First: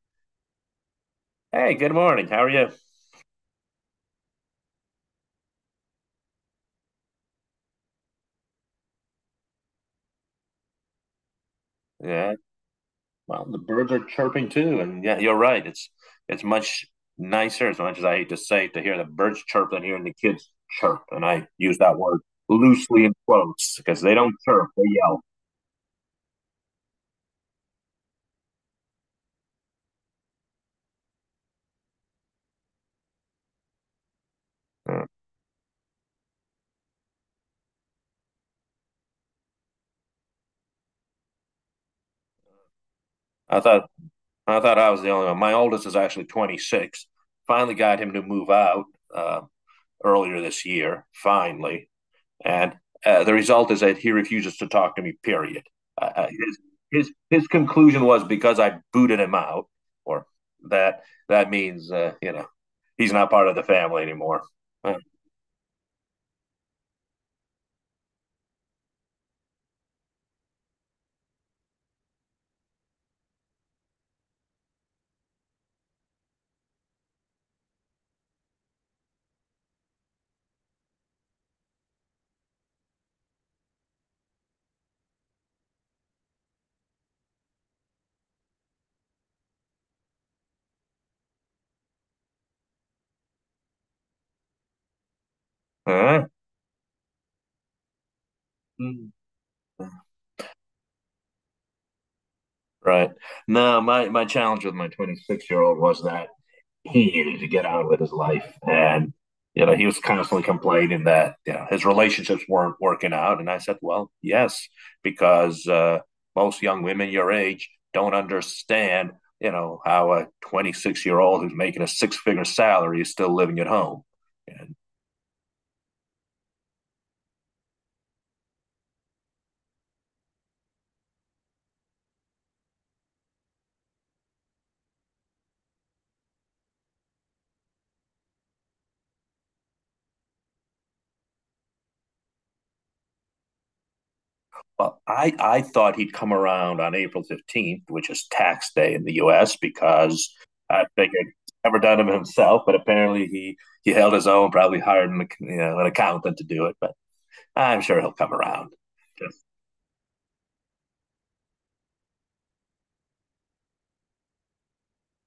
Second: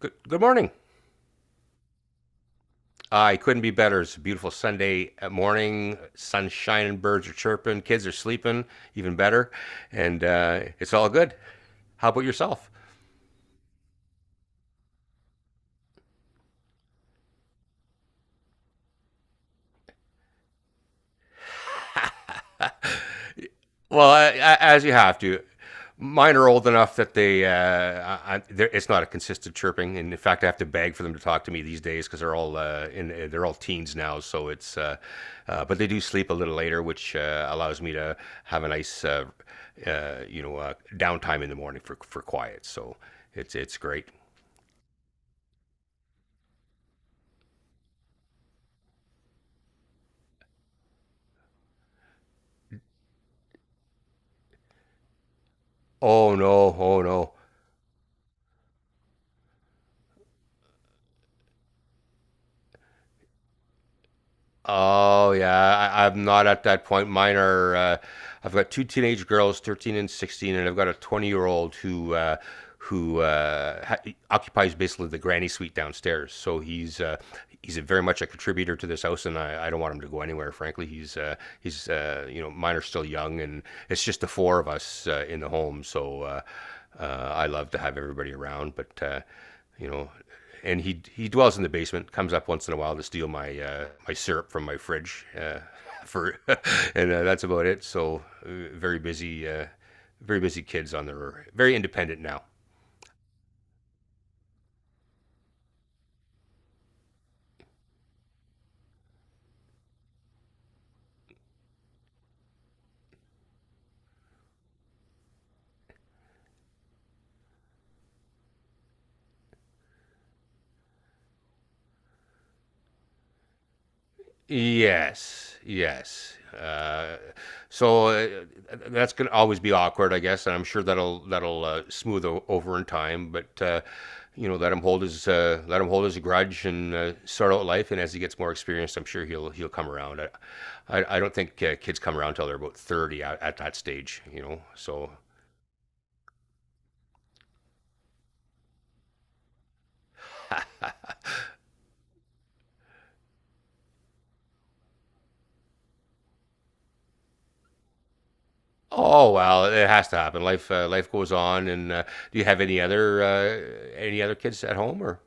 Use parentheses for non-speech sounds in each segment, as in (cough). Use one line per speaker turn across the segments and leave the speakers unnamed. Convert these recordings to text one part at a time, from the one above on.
Good, good morning.
Hey, good morning. How are you?
I couldn't be better. It's a beautiful Sunday morning. Sun's shining, birds are chirping, kids are sleeping, even better. And it's all good. How about
Yeah.
yourself?
Well, the birds are chirping too, and yeah, you're right. It's much nicer, as much as I hate to say it, to hear the birds chirp than hearing the kids chirp. And I use that word loosely in quotes because
Well,
they
I,
don't
I,
chirp; they
as you have
yell.
to. Mine are old enough that it's not a consistent chirping, and in fact, I have to beg for them to talk to me these days because they're all teens now. So
Yeah.
but they do sleep a little later, which allows me to have a nice, downtime in the morning for quiet. So it's
I
it's
thought
great.
I thought I was the only one. My oldest is actually 26. Finally got him to move out uh, earlier this year. Finally, and the result is that he refuses to talk to me, period. Uh, uh,
Oh
his,
no, oh no.
his conclusion was because I booted him out, or that that means, he's not part of the family anymore. All
Oh yeah, I'm not at that point. Mine are. I've got two teenage girls, 13 and 16, and I've got a 20-year-old who occupies basically the granny suite downstairs. So he's a very much a contributor to this house, and I don't want him to go anywhere. Frankly, he's you know mine are still young, and it's just the four of us in the home. So uh, I love to have everybody around, but. You know, and he dwells in the basement. Comes up once in a while to steal my syrup from my fridge
right.
for, (laughs) and that's about it. So very busy kids on their very independent now.
Right. No, my challenge with my 26-year-old was that he needed to get on with his life. And, you know, he was constantly complaining that, you know, his relationships weren't working out. And I said, well, yes, because most young women your age don't understand, you know, how a 26-year-old who's making a six figure salary is still living at home. And
Yes, yes. So that's gonna always be awkward, I guess, and I'm sure that'll smooth over in time. But let him hold his grudge and start out life. And as he gets more experienced, I'm sure he'll come around. I don't think kids come around till they're about 30 at that stage.
well,
So
I thought he'd come around on April 15th, which is tax day in the US, because I figured he's never done it (laughs) himself, but apparently he held his own, probably hired an, you know, an accountant to do it, but I'm sure he'll come around.
oh well, it has to happen. Life goes on. And do you have any other kids at home or?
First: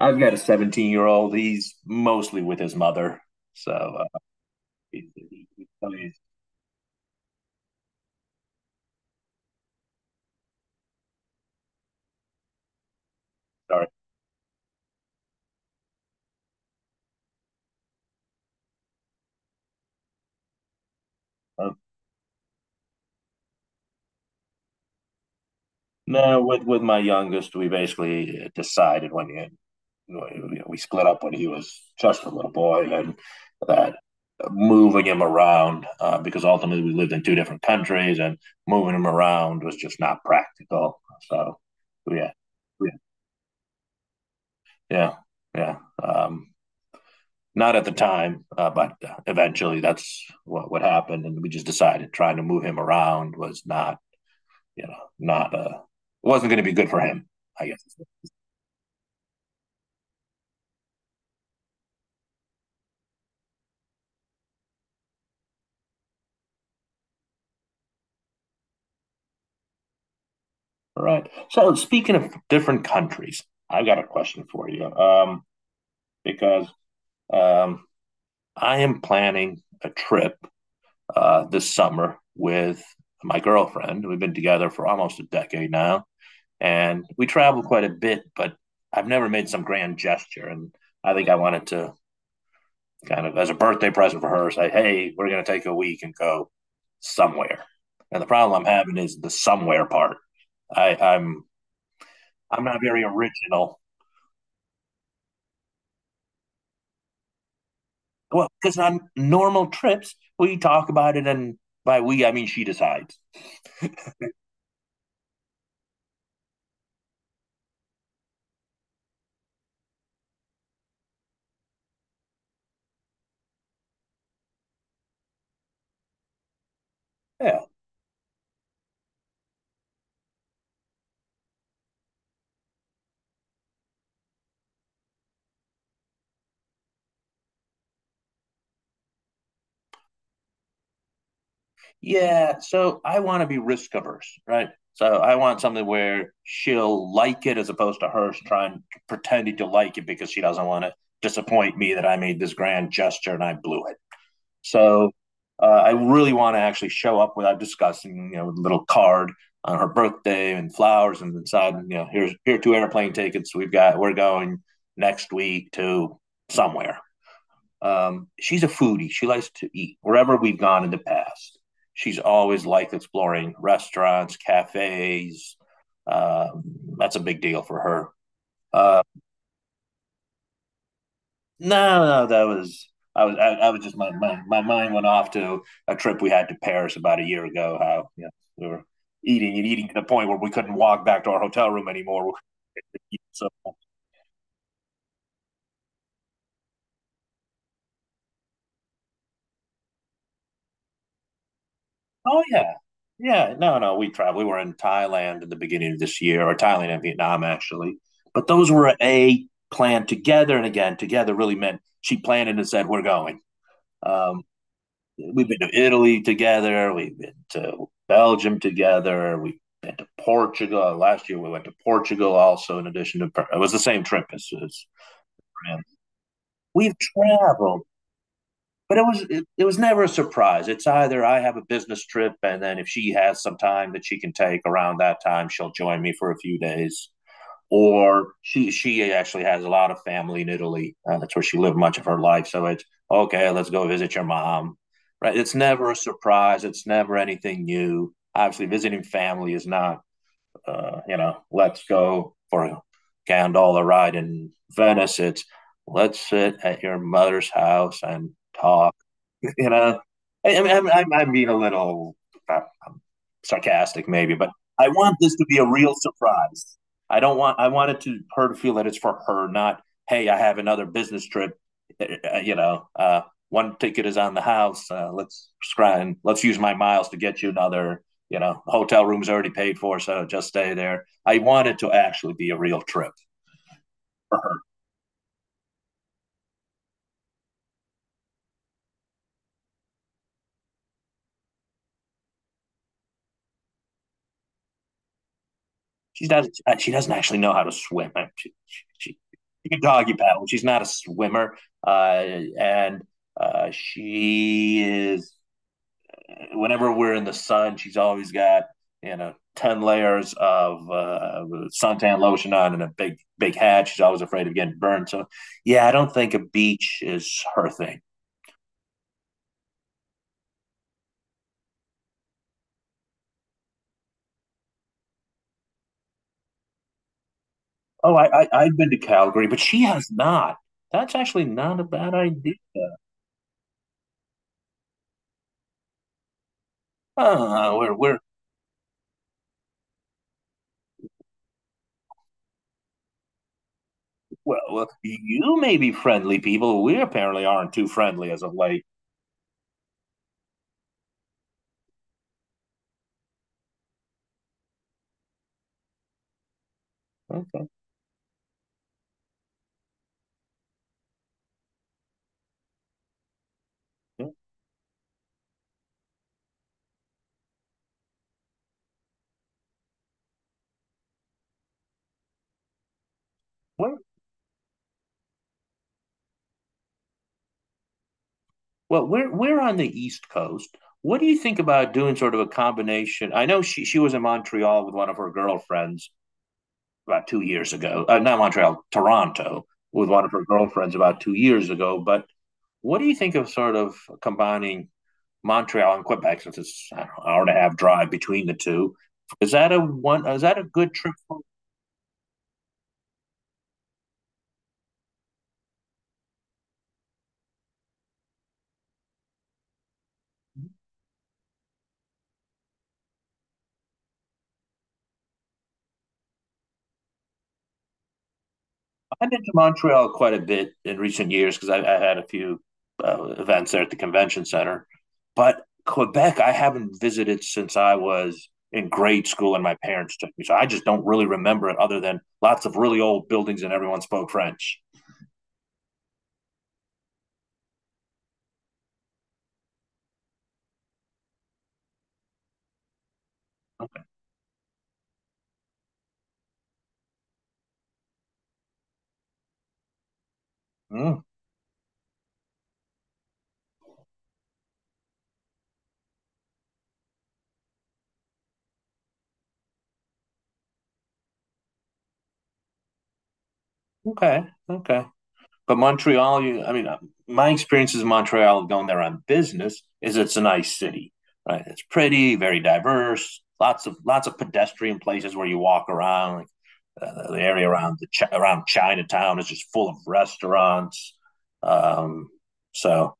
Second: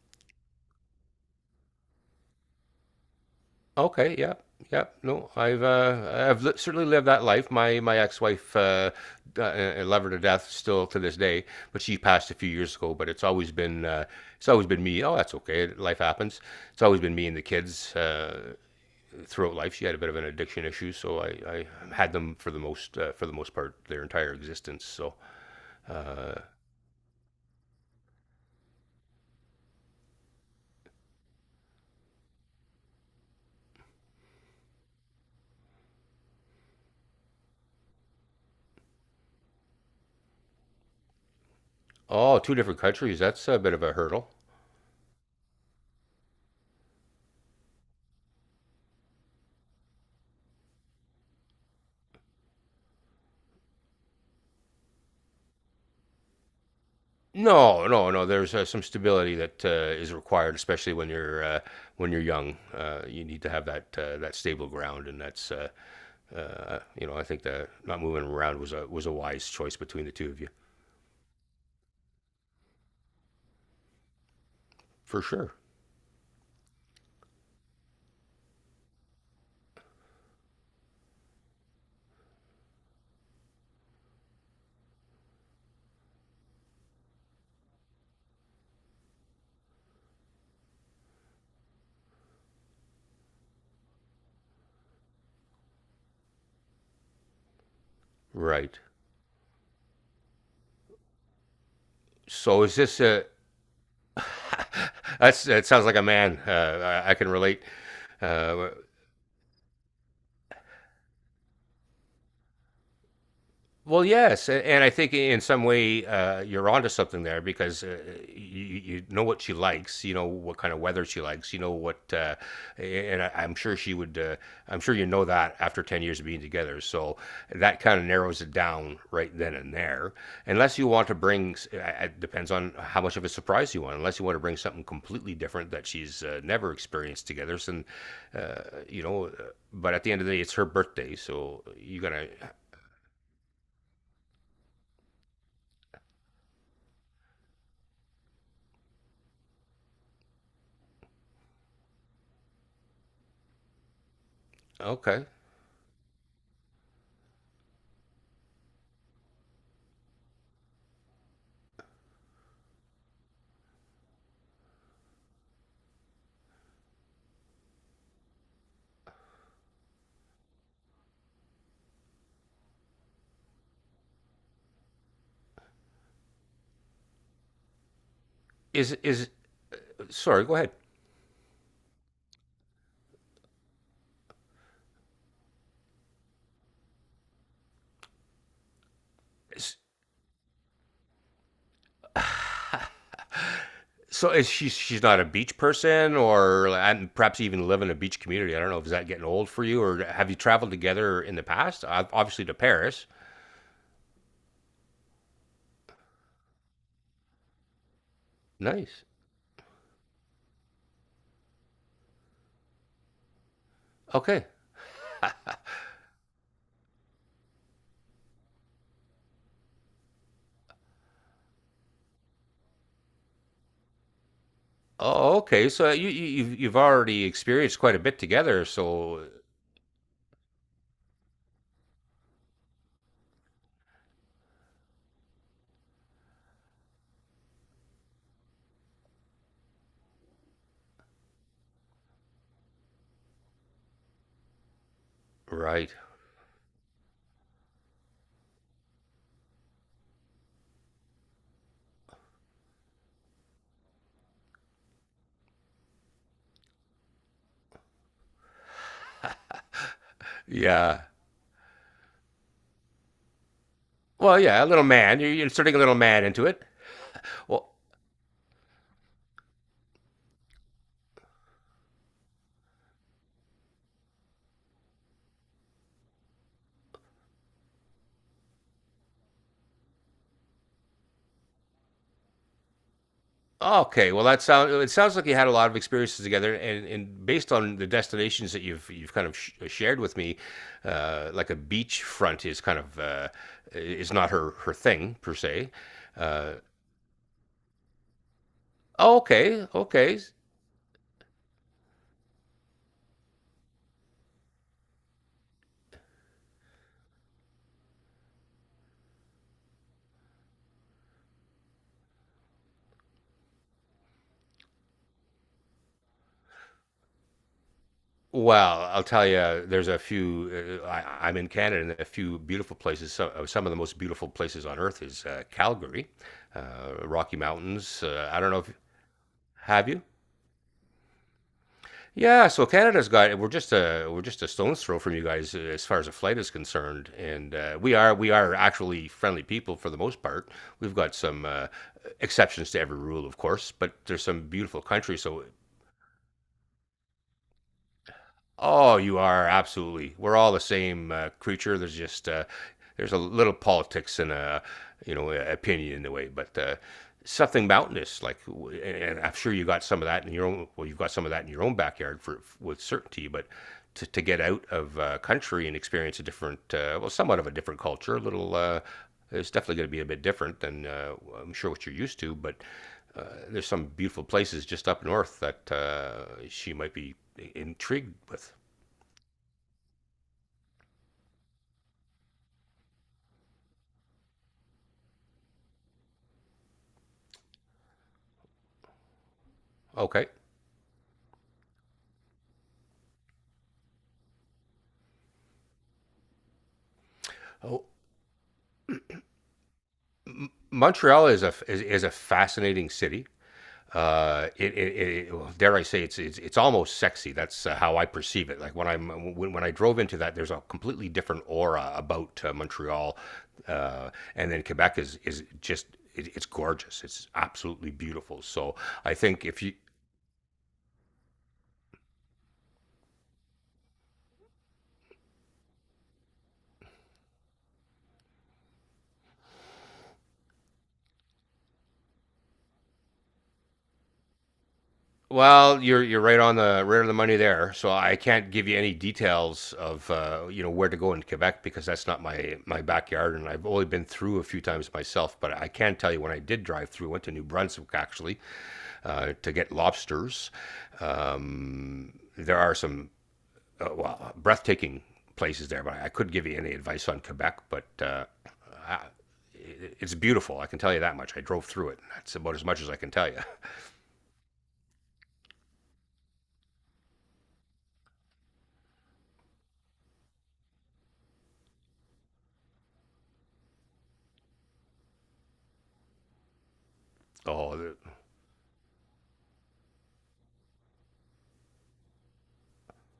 I've got a 17-year-old. He's mostly with his mother. So
Okay, yeah, yeah. No, I've
he's
uh, I've li- certainly lived that life. My ex-wife, I love her to death still to this day, but she passed a few years ago. But it's always been
starting
uh, it's always been me. Oh, that's okay. Life happens. It's always been me and the kids throughout life. She had a bit of an addiction issue, so I
to.
had them for the most part their entire existence.
No,
Uh,
no, with my youngest, we basically decided when you know, we split up when he was just a little boy, and that moving him around because ultimately we lived in two different countries, and moving him around was just not practical. So, yeah,
oh, two different
yeah,
countries. That's a bit of a hurdle.
yeah, yeah. Um, Not at the time, but eventually that's what happened, and we just decided trying to move him around was not, you know, not wasn't going to be good for him. I guess.
No, no, no. There's some stability that is required, especially when you're young. You need to have that that stable ground, and that's you know I think that not moving around was a wise choice between the two of you
All right. So speaking of different countries, I've got a question for you,
for sure.
because um, I am planning a trip this summer with my girlfriend. We've been together for almost a decade now, and we travel quite a bit, but I've never made some grand gesture. And I think I wanted to kind of, as a birthday present for her, say, hey, we're going to take a week and go somewhere. And the problem I'm
Right.
having is the somewhere part. I, I'm
So
I'm
is
not
this
very
a?
original.
(laughs) That sounds like a man. I can relate.
Well,
Uh,
because on normal trips, we talk about it, and by we, I mean she decides.
Well, yes, and I think in some way you're onto something there because you know what she likes, you know what kind of weather she likes, and I'm sure she would. I'm sure you know that after 10 years of being together, so
Yeah.
that kind of narrows it down right then and there. Unless you want to bring, it depends on how much of a surprise you want. Unless you want to bring something completely different that she's never experienced together, and uh, but at the end of the day, it's her birthday, so you gotta.
Yeah. So I want to be risk averse, right? So I want something where she'll like it as opposed to her trying pretending to like it because she doesn't want to disappoint me that I made this grand gesture and I blew it. So
Okay.
I really want to actually show up without discussing, you know, with a little card on her birthday and flowers and inside, you know, here are two airplane tickets. We're going next week to somewhere. She's a foodie. She likes to eat wherever we've gone in the past. She's always liked exploring restaurants, cafes. Uh, that's a big deal for her. Uh,
Is sorry? Go ahead.
No, no, that was I was just my mind went off to a trip we had to Paris about a year ago. How you know, we were eating and
S-
eating to the point where we couldn't walk back to our hotel room anymore. So,
So is she she's not a beach person, or and perhaps even live in a beach community? I don't know. Is that getting old for you, or have you traveled together in the past? Ob-
oh
Obviously to
yeah,
Paris.
yeah, no, no, we traveled. We were in Thailand in the beginning of this year, or Thailand and Vietnam actually. But those were
Nice.
a planned together, and again, together really meant she planned it and said we're going. Um,
Okay.
we've been to Italy together. We've been to Belgium together. We've been to Portugal. Last year we went to Portugal also. In addition to it was the same trip as,
Oh, okay.
Fran.
So you've
We've
already experienced
traveled,
quite a bit together.
but
So
it was never a surprise. It's either I have a business trip, and then if she has some time that she can take around that time, she'll join me for a few days or she actually has a lot of family in Italy. That's where she lived much of her life. So it's okay. Let's go visit your mom. Right? It's
right.
never a surprise. It's never anything new. Obviously, visiting family is not. You know, let's go for a gondola ride in Venice. It's let's sit at your mother's house and talk. (laughs) You know,
Yeah.
I'm being a little uh, sarcastic, maybe,
Well,
but
yeah. A little
I want
man. You're
this to be a
inserting a
real
little man into it.
surprise. I don't want I
Well,
wanted to her to feel that it's for her, not hey, I have another business trip. Uh, uh, uh, you know, uh, One ticket is on the house. Let's scry let's use my miles to get you another. You know, hotel room's already paid for, so just stay there. I want it to actually be a real trip.
Okay, well that
Uh-huh.
sounds it sounds like you had a lot of experiences together, and based on the destinations that you've kind of shared with me, like a beachfront is kind of is not her thing per se.
She doesn't.
Uh,
She doesn't actually know how to swim.
okay,
She can doggy
okay.
paddle. She's not a swimmer, uh, and she is. Whenever we're in the sun, she's always got you know 10 layers of suntan lotion on and a big hat. She's always afraid of getting burned. So yeah, I don't think a beach is her thing.
Well, I'll tell you, there's a few. I'm in Canada, and a few beautiful places. Some of the most beautiful places on earth is Calgary, Rocky Mountains.
Oh,
I
I
don't know if.
I've been to Calgary, but she
Have you?
has not. That's actually not a bad
Yeah,
idea.
so Canada's got, we're just a stone's throw from you guys as far as a flight is concerned, and
Ah,
we are
we're
we are actually friendly people for the most part. We've got some exceptions to every rule, of course, but there's some
Well,
beautiful
well,
country. So
you may be friendly people. We apparently aren't too friendly as of late.
oh, you are absolutely. We're all the same creature. There's a little politics and a opinion in the way, but something
Okay.
mountainous like, and I'm sure you got some of that in your own. Well, you've got some of that in your own backyard for with certainty, but. To
Yeah.
get out of country and experience well, somewhat of a different culture, a little. It's definitely going to be a bit different than I'm sure what you're used to, but uh, there's some
We're,
beautiful places just up north that she might be intrigued with.
well, We're on the East Coast. What do you think about doing sort of a combination? I know she was in Montreal with one of her girlfriends about 2 years ago. Not Montreal, Toronto with one
Okay.
of her girlfriends about 2 years ago. But what do you think of sort of combining Montreal and Quebec since it's I hour and a half
Oh,
drive between the two. Is that a one? Is that a good trip?
Montreal is a fascinating city. It, it, it Well, dare I say it's almost sexy. That's how I perceive it. Like when when I drove into that, there's a completely different aura about Montreal, and then Quebec is just it, it's gorgeous. It's absolutely beautiful. So I
I've been
think
to
if you.
Montreal quite a bit in recent years because I had a few events there at the convention center. But Quebec, I haven't visited since I was in grade school and my parents took me. So I just don't really remember it other than lots of really old buildings and everyone spoke French.
Well, you're right on the money there. So I can't give you any details of you know where to go in Quebec because that's not my backyard, and I've only
Okay.
been through a few times myself. But I can tell you when I did drive through, went to New Brunswick actually to get lobsters.
Mm,
There are some well breathtaking places there, but I couldn't give you any advice on Quebec. But I- it's beautiful. I can tell you that much. I drove through it, and that's about as much as I can tell you. (laughs)
okay. Okay. But Montreal, you, I mean, my experiences in Montreal going there on business is it's a nice city, right? It's pretty, very diverse, lots of pedestrian places where you walk around. Like the area
Oh,
around the chi- around Chinatown is just full of restaurants. Um, so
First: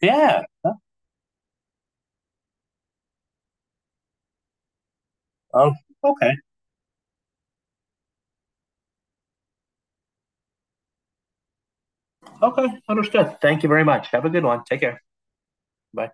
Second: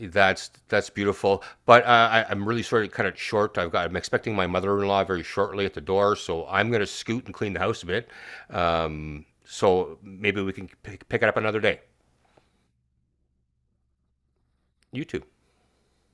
yeah.
that's beautiful, but I'm really sort of kind of short. I'm expecting my mother-in-law very shortly
Oh,
at the door,
okay,
so I'm going to scoot and clean the house a bit. So maybe we can pick it up another day.
okay, understood. Thank you very much. Have a good one. Take care.
You too.
Bye.